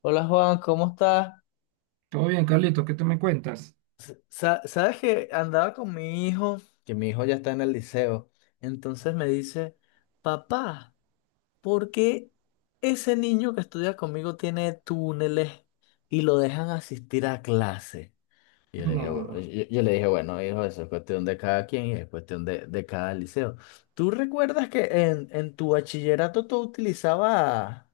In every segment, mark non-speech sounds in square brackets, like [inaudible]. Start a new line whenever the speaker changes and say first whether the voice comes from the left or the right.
left: Hola, Juan, ¿cómo estás?
right: Todo bien, Carlito, ¿qué te me cuentas?
left: Sabes que andaba con mi hijo, que mi hijo ya está en el liceo, entonces me dice, papá, ¿por qué ese niño que estudia conmigo tiene túneles y lo dejan asistir a clase? Yo le dije, "Bu-
right: No,
left: yo, yo le dije, bueno, hijo, eso es cuestión de cada quien y es cuestión de cada liceo. ¿Tú recuerdas que en tu bachillerato tú utilizabas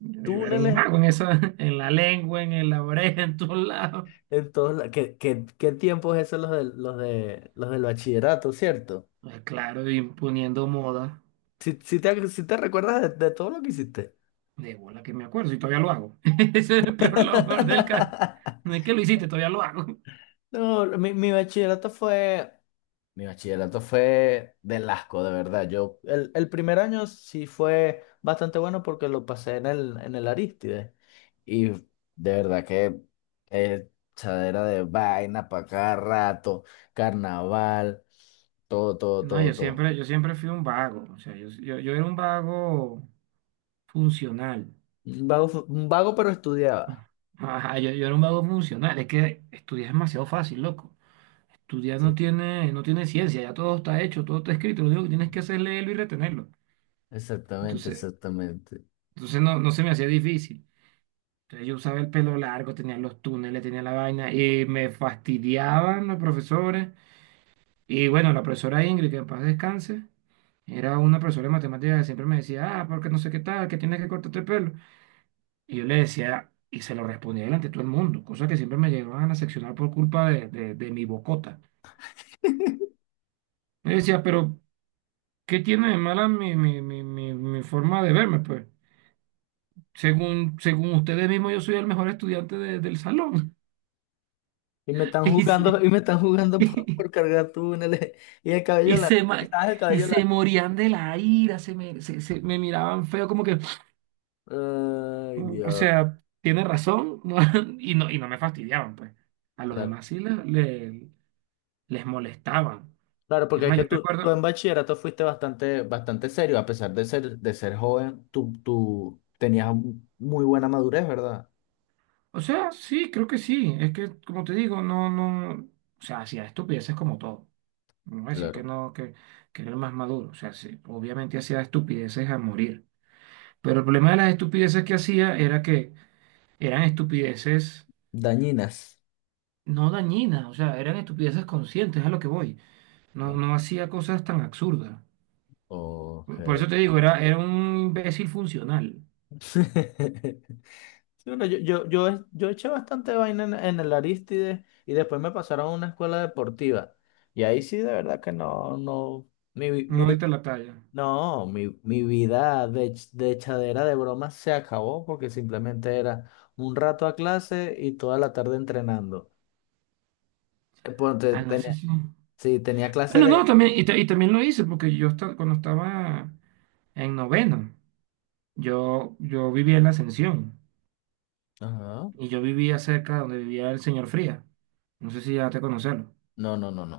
right: yo era un
left: túneles?
right: mago en esa, [laughs] en la lengua, en, la oreja, en todos lados.
left: ¿Qué tiempos esos los de los del bachillerato, ¿cierto?
right: Ah, claro, imponiendo moda.
left: Si te recuerdas de todo lo que hiciste.
right: De bola que me acuerdo, y todavía lo hago. [laughs] Ese es el peor, lo peor del caso.
left: [laughs]
right: No es que lo hiciste, todavía lo hago. [laughs]
left: No, mi bachillerato fue. Mi bachillerato fue del asco, de verdad. Yo, el primer año sí fue bastante bueno porque lo pasé en el Arístide. Y de verdad que eh, chadera de vaina para cada rato, carnaval, todo, todo,
right: No,
left: todo,
right: yo
left: todo.
right: siempre, yo siempre fui un vago. O sea, yo era un vago funcional.
left: Un vago, un vago, pero estudiaba.
right: Ajá, yo era un vago funcional. Es que estudiar es demasiado fácil, loco. Estudiar no
left: Sí.
right: tiene, no tiene ciencia, ya todo está hecho, todo está escrito. Lo único que tienes que hacer es leerlo y retenerlo.
left: Exactamente,
right: Entonces,
left: exactamente.
right: entonces no se me hacía difícil. Entonces yo usaba el pelo largo, tenía los túneles, tenía la vaina y me fastidiaban los profesores. Y bueno, la profesora Ingrid, que en paz descanse, era una profesora de matemáticas que siempre me decía, ah, porque no sé qué tal, que tienes que cortarte el pelo. Y yo le decía, y se lo respondía delante de todo el mundo, cosa que siempre me llevaban a seccionar por culpa de mi bocota. Me decía, pero ¿qué tiene de mala mi forma de verme? Pues según ustedes mismos, yo soy el mejor estudiante del salón.
left: Y me están
right: Y se,
left: jugando, y me están
right: [laughs]
left: jugando
right: y,
left: por cargar túneles. Y el cabello largo,
right: se,
left: quizás el
right: y
left: cabello
right: se
left: largo.
right: morían de la ira, se me, se me miraban feo, como que,
left: Ay,
right: "Mm, o
left: Dios.
right: sea, tiene razón, ¿no?". [laughs] Y no me fastidiaban, pues. A los
left: Claro,
right: demás sí les molestaban.
left: claro,
right: Es
left: porque es
right: más,
left: que
right: yo
left: tú en
right: recuerdo,
left: bachillerato fuiste bastante, bastante serio, a pesar de ser joven, tú tenías muy buena madurez, ¿verdad?
right: o sea, sí, creo que sí, es que, como te digo, no, no, o sea, hacía estupideces como todo. No voy a decir que
left: Claro.
right: no, que era el más maduro. O sea, sí, obviamente hacía estupideces a morir. Pero el problema de las estupideces que hacía era que eran estupideces
left: Dañinas.
right: no dañinas, o sea, eran estupideces conscientes, a lo que voy. No,
left: Ah,
right: no hacía cosas tan absurdas.
left: ok.
right: Por eso te digo, era un imbécil funcional.
left: [laughs] Sí, bueno, yo eché bastante vaina en el Aristides y después me pasaron a una escuela deportiva. Y ahí sí, de verdad que no, no, mi,
right: No diste
left: vi-
right: la talla.
left: no, mi vida de echadera de bromas se acabó porque simplemente era un rato a clase y toda la tarde entrenando. Ponte,
right: Ah, no, eso
left: tenía,
right: sí.
left: sí, tenía clase
right: Bueno, no,
left: de…
right: también, y también lo hice, porque yo cuando estaba en noveno, yo vivía en la Ascensión,
left: Ajá.
right: y yo vivía cerca de donde vivía el señor Fría. No sé si ya te conocerlo.
left: No, no, no, no.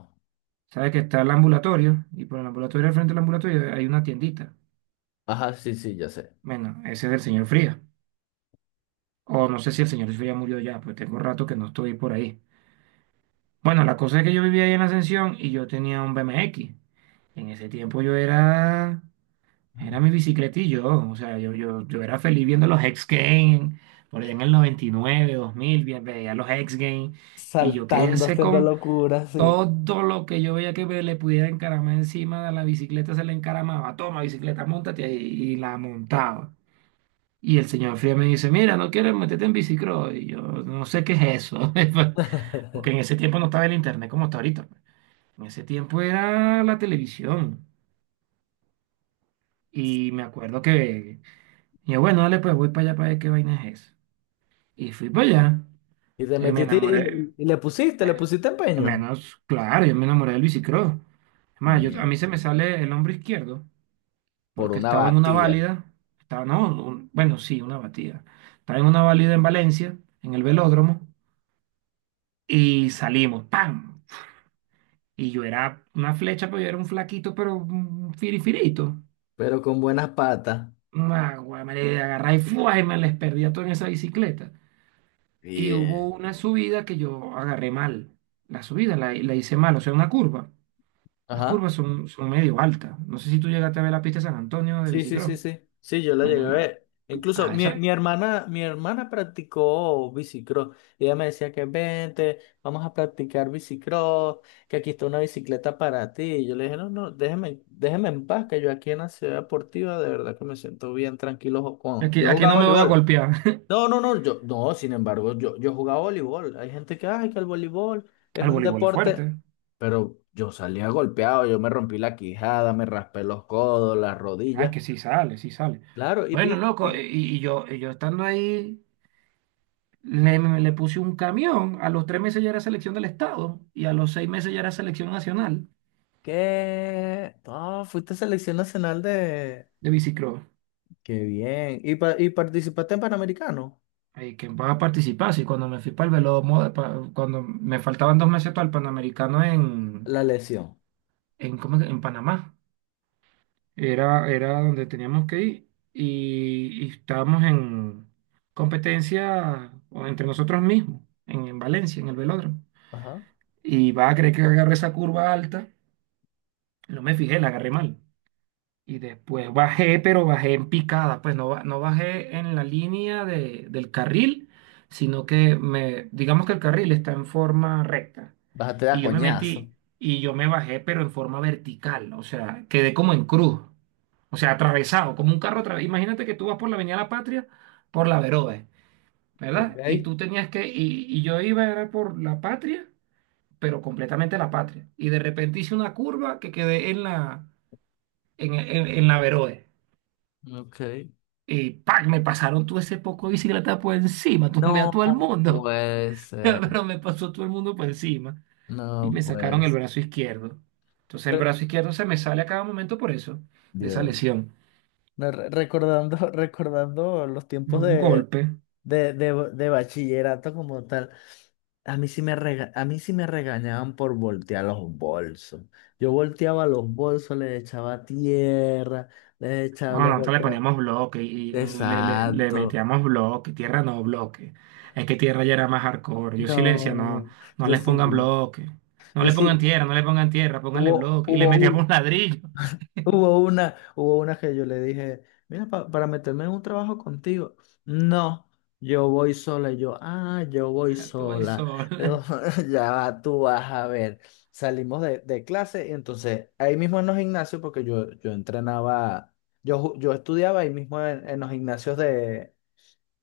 right: Sabes que está el ambulatorio, y por el ambulatorio, al frente del ambulatorio, hay una tiendita.
left: Ajá, sí, sí, ya sé.
right: Bueno, ese es del señor Fría. O no sé si el señor Jesús ya murió ya, pues tengo rato que no estoy por ahí. Bueno, la cosa es que yo vivía ahí en Ascensión y yo tenía un BMX. En ese tiempo era mi bicicletillo, o sea, yo era feliz viendo los X Games, por allá en el 99, 2000, veía los X Games y yo quería
left: Saltando,
right: hacer
left: haciendo
right: con
left: locuras, sí.
right: todo lo que yo veía que le pudiera encaramar encima de la bicicleta, se le encaramaba, toma bicicleta, montate y la montaba. Y el señor Fría me dice, mira, no quieres meterte en bicicross. Y yo no sé qué es eso, [laughs] porque
left: [laughs]
right: en ese tiempo no estaba el internet como está ahorita, pues. En ese tiempo era la televisión. Y me acuerdo que, y yo, bueno, dale, pues voy para allá para ver qué vaina es eso. Y fui para allá.
left: Y te
right: Y me
left: metiste
right: enamoré,
left: y le
right: me-
left: pusiste empeño.
right: menos, claro, yo me enamoré del bicicross. Es más, yo, a mí
left: Bien.
right: se me sale el hombro izquierdo,
left: Por
right: porque
left: una
right: estaba en una
left: batía.
right: válida, estaba, no, bueno, sí, una batida. Estaba en una válida en Valencia, en el velódromo. Y salimos, ¡pam! Y yo era una flecha, pero yo era un flaquito, pero un firifirito.
left: Pero con buenas patas.
right: Una güey, me le agarré y ¡fua! Y me les perdía todo en esa bicicleta. Y hubo
left: Bien.
right: una subida que yo agarré mal. La subida la hice mal, o sea, una curva. Las
left: Ajá.
right: curvas son medio altas. No sé si tú llegaste a ver la pista de San Antonio de
left: Sí, sí,
right: bicicross.
left: sí, sí. Sí, yo la
right: Bueno,
left: llegué a
right: la...
left: ver. Incluso
right: Ajá, esa...
left: mi hermana practicó bicicross. Y ella me decía que vente, vamos a practicar bicicross, que aquí está una bicicleta para ti. Y yo le dije, no, no, déjeme, déjeme en paz, que yo aquí en la ciudad deportiva de verdad que me siento bien tranquilo. Con…
right: Aquí,
left: yo
right: aquí
left: jugaba
right: no me voy a
left: voleibol.
right: golpear. [laughs]
left: No, no, no, yo, no, sin embargo, yo jugaba voleibol. Hay gente que, ay, que el voleibol es
right: Al
left: un
right: voleibol es
left: deporte,
right: fuerte.
left: pero yo salía golpeado, yo me rompí la quijada, me raspé los codos, las
right: Ay,
left: rodillas.
right: que sí sale, sí sale.
left: Claro,
right: Bueno, loco,
left: y
right: y yo estando ahí le puse un camión, a los 3 meses ya era selección del estado y a los 6 meses ya era selección nacional
left: qué, no, fuiste selección nacional de,
right: de bicicross.
left: qué bien, y participaste en Panamericano,
right: Que va a participar, sí, cuando me fui para el Velomoda, cuando me faltaban 2 meses para el Panamericano en,
left: la lesión.
right: ¿cómo es que? En Panamá, era donde teníamos que ir y estábamos en competencia o entre nosotros mismos, en Valencia, en el velódromo.
left: Ajá.
right: Y va a creer que agarré esa curva alta, no me fijé, la agarré mal. Y después bajé, pero bajé en picada, pues no, no bajé en la línea del carril, sino que me, digamos que el carril está en forma recta.
left: Bájate de
right: Y
left: a
right: yo me
left: coñazo.
right: metí y yo me bajé, pero en forma vertical, o sea, quedé como en cruz, o sea, atravesado, como un carro atravesado. Imagínate que tú vas por la Avenida La Patria, por la Verode, ¿verdad? Y
left: Ok.
right: tú tenías que, y yo iba era por la Patria, pero completamente la Patria. Y de repente hice una curva que quedé en la, en en la Verode.
left: Ok.
right: Y ¡pac! Me pasaron todo ese poco de bicicleta por encima, [laughs] tumbé a
left: No,
right: todo el mundo,
left: pues,
right: [laughs] pero me pasó todo el mundo por encima y
left: no,
right: me sacaron el
left: pues.
right: brazo izquierdo. Entonces el
left: Re-
right: brazo izquierdo se me sale a cada momento por eso, de esa
left: Dios.
right: lesión.
left: No, recordando, [laughs] recordando los tiempos
right: Un golpe.
left: de bachillerato como tal, a mí sí a mí sí me regañaban por voltear los bolsos. Yo volteaba los bolsos, les echaba tierra, les echaba,
right: Ah,
left: les
right: no, entonces le
left: volteaba.
right: poníamos bloque y le, le
left: Exacto.
right: metíamos bloque, tierra no bloque. Es que tierra ya era más hardcore. Yo sí le decía, no,
left: No,
right: no
left: yo
right: les
left: sí,
right: pongan bloque, no
left: yo
right: le pongan
left: sí,
right: tierra, no le pongan tierra, pónganle
left: hubo,
right: bloque. Y le
left: hubo,
right: metíamos ladrillo.
left: hubo una, hubo una que yo le dije, mira, para meterme en un trabajo contigo. No, yo voy sola. Y yo, ah, yo voy
right: [laughs] Tú vas
left: sola.
right: sola.
left: Pero [laughs] ya va, tú vas a ver. Salimos de clase y entonces ahí mismo en los gimnasios, porque yo entrenaba, yo estudiaba ahí mismo en los gimnasios de,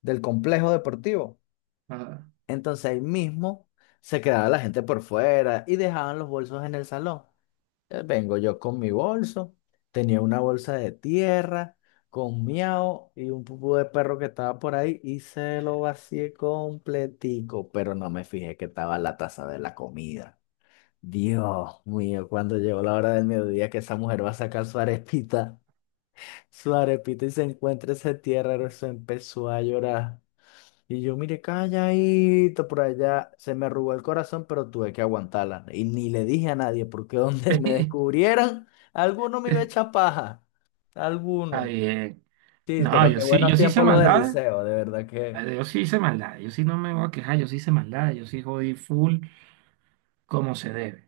left: del complejo deportivo.
right: [laughs]
left: Entonces ahí mismo se quedaba la gente por fuera y dejaban los bolsos en el salón. Vengo yo con mi bolso, tenía una bolsa de tierra, con miau y un pupú de perro que estaba por ahí y se lo vacié completico, pero no me fijé que estaba la taza de la comida. Dios mío, cuando llegó la hora del mediodía que esa mujer va a sacar su arepita y se encuentra ese tierra, eso empezó a llorar. Y yo, mire, calladito por allá, se me arrugó el corazón, pero tuve que aguantarla. Y ni le dije a nadie, porque [laughs] donde me descubrieran, alguno me iba a
right: Ah. [laughs]
left: echar paja.
right: Está
left: Alguno.
right: bien.
left: Sí,
right: No,
left: pero
right: yo
left: qué
right: sí,
left: buenos
right: yo sí hice
left: tiempos los del
right: maldades.
left: liceo, de verdad que.
right: Yo sí hice maldades. Yo sí no me voy a quejar. Yo sí hice maldades. Yo sí jodí full como se debe.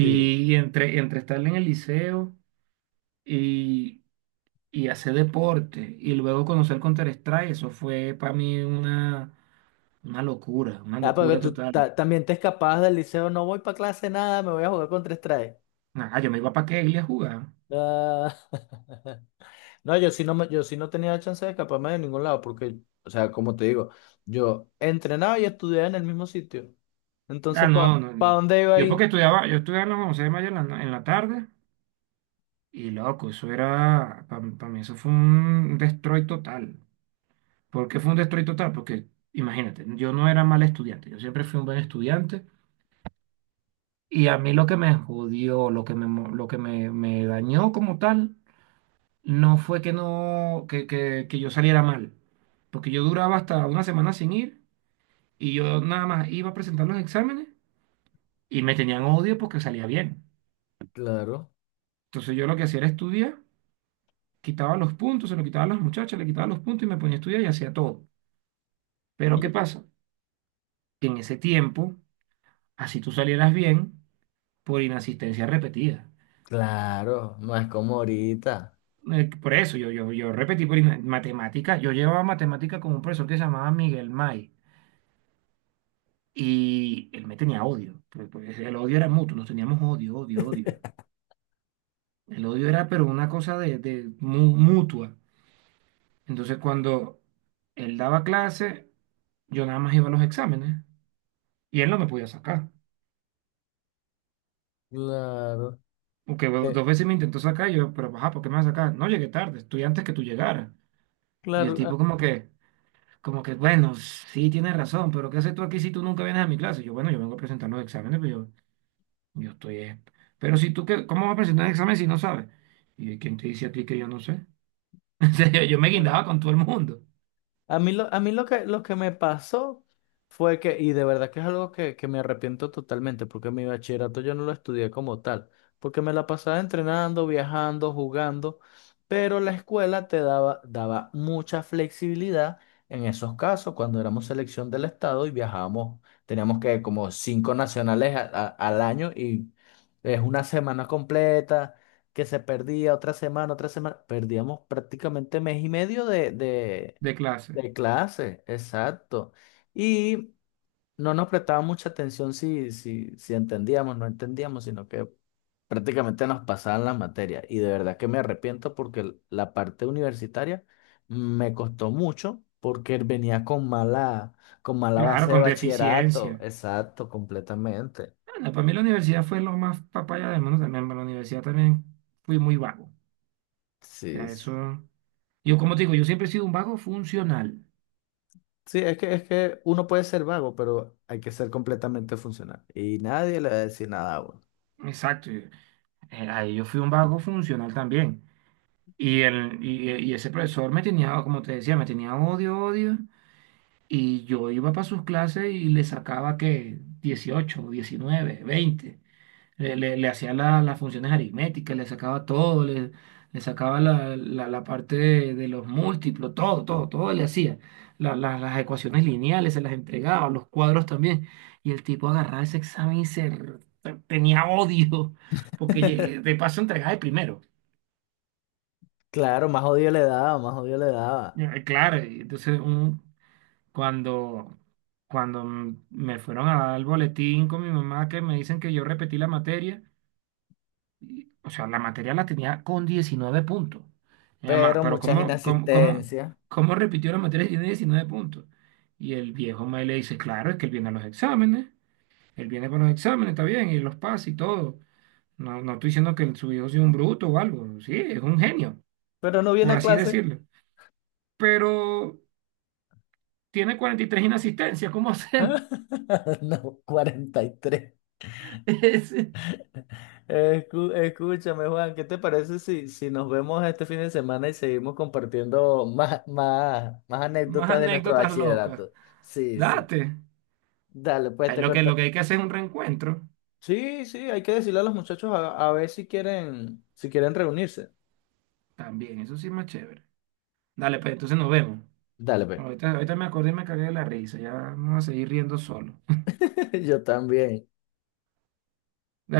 left: Sí.
right: entre, entre estar en el liceo y, y hacer deporte y luego conocer Counter-Strike, eso fue para mí una
left: Ah, porque
right: locura
left: tú
right: total.
left: también te escapabas del liceo, no voy para clase nada, me voy a jugar con tres trajes.
right: Ah, yo me iba para Keglia a jugar.
left: Ah, [laughs] no, yo sí no, yo sí no tenía chance de escaparme de ningún lado, porque, o sea, como te digo, yo entrenaba y estudiaba en el mismo sitio. Entonces,
right: Ah,
left: ¿para pa
right: no, no,
left: pa
right: no.
left: dónde iba
right: Yo
left: ahí?
right: porque estudiaba, yo estudiaba en la José de Mayo en la, en la tarde y loco, eso era, para mí eso fue un destroy total. ¿Por qué fue un destroy total? Porque imagínate, yo no era mal estudiante, yo siempre fui un buen estudiante y a mí lo que me jodió, lo que me dañó como tal, no fue que, no, que yo saliera mal, porque yo duraba hasta una semana sin ir y yo nada más iba a presentar los exámenes y me tenían odio porque salía bien.
left: Claro,
right: Entonces yo lo que hacía era estudiar, quitaba los puntos, se lo quitaba a las muchachas, le quitaba los puntos y me ponía a estudiar y hacía todo. Pero ¿qué pasa? Que en ese tiempo, así tú salieras bien, por inasistencia repetida.
left: claro, no es como ahorita.
right: Por eso yo repetí por matemática. Yo llevaba matemática con un profesor que se llamaba Miguel May y él me tenía odio, pues, el odio era mutuo, nos teníamos odio, odio, odio.
left: [laughs]
right: El odio era, pero una cosa de, mutua. Entonces, cuando él daba clase, yo nada más iba a los exámenes y él no me podía sacar.
left: Claro.
right: Porque bueno,
left: Eh,
right: dos veces me intentó sacar, y yo, pero ajá, ¿por qué me vas a sacar? No llegué tarde, estoy antes que tú llegaras. Y el
left: claro.
right: tipo, como que. Como que, bueno, sí tienes razón, pero ¿qué haces tú aquí si tú nunca vienes a mi clase? Yo, bueno, yo vengo a presentar los exámenes, pero yo estoy... Pero si tú, qué, ¿cómo vas a presentar un examen si no sabes? ¿Y quién te dice a ti que yo no sé? [laughs] En serio, yo me
left: Ah,
right: guindaba con todo el mundo
left: a mí lo, a mí lo que me pasó fue que, y de verdad que es algo que me arrepiento totalmente, porque mi bachillerato yo no lo estudié como tal, porque me la pasaba entrenando, viajando, jugando, pero la escuela te daba, daba mucha flexibilidad en esos casos, cuando éramos selección del estado y viajábamos, teníamos que como 5 nacionales al año y es una semana completa. Que se perdía otra semana, perdíamos prácticamente mes y medio
right: de clase.
left: de clase, exacto. Y no nos prestaba mucha atención si, si entendíamos, no entendíamos, sino que prácticamente nos pasaban las materias. Y de verdad que me arrepiento porque la parte universitaria me costó mucho porque venía con mala
right: Claro,
left: base de
right: con
left: bachillerato.
right: deficiencia.
left: Exacto, completamente.
right: Bueno, para mí la universidad fue lo más papaya del mundo también. Para la universidad también fui muy vago. O
left: Sí,
right: sea,
left: sí.
right: eso... Yo, como te digo, yo siempre he sido un vago funcional.
left: Sí, es que uno puede ser vago, pero hay que ser completamente funcional. Y nadie le va a decir nada a uno.
right: Exacto. Ahí yo fui un vago funcional también. Y ese profesor me tenía, como te decía, me tenía odio, odio. Y yo iba para sus clases y le sacaba que 18 19 20. Le hacía las funciones aritméticas, le sacaba todo, le sacaba la, la parte de los múltiplos, todo, todo, todo le hacía. Las ecuaciones lineales se las entregaba, los cuadros también. Y el tipo agarraba ese examen y se tenía odio, porque
left: [laughs]
right: de paso entregaba el primero.
left: Claro, más odio le daba, más odio le daba.
right: Ya, claro, y entonces un, cuando, me fueron a dar el boletín con mi mamá que me dicen que yo repetí la materia, y, o sea, la materia la tenía con 19 puntos. Mi mamá,
left: Pero
right: pero
left: muchas inasistencias.
right: ¿cómo repitió la materia si tiene 19 puntos? Y el viejo me le dice, claro, es que él viene a los exámenes, él viene con los exámenes, está bien, y los pasa y todo. No, no estoy diciendo que su hijo sea un bruto o algo, sí, es un genio,
left: Pero no viene
right: por
left: a
right: así
left: clase.
right: decirlo. Pero tiene 43 inasistencias, ¿cómo hacemos?
left: [laughs] No, 43.
right: [laughs]
left: Escúchame, Juan, ¿qué te parece si, si nos vemos este fin de semana y seguimos compartiendo más, más, más
right: Más
left: anécdotas de nuestro
right: anécdotas locas.
left: bachillerato? Sí, sí.
right: Date.
left: Dale, pues
right: Ahí
left: te conto.
right: lo que hay que hacer es un reencuentro.
left: Sí, sí, hay que decirle a los muchachos a ver si quieren, si quieren reunirse.
right: También, eso sí es más chévere. Dale, pues entonces nos vemos.
left: Dale, pues.
right: Ahorita, ahorita me acordé y me cagué de la risa. Ya vamos a seguir riendo solo.
left: [laughs] Yo también.
right: [laughs]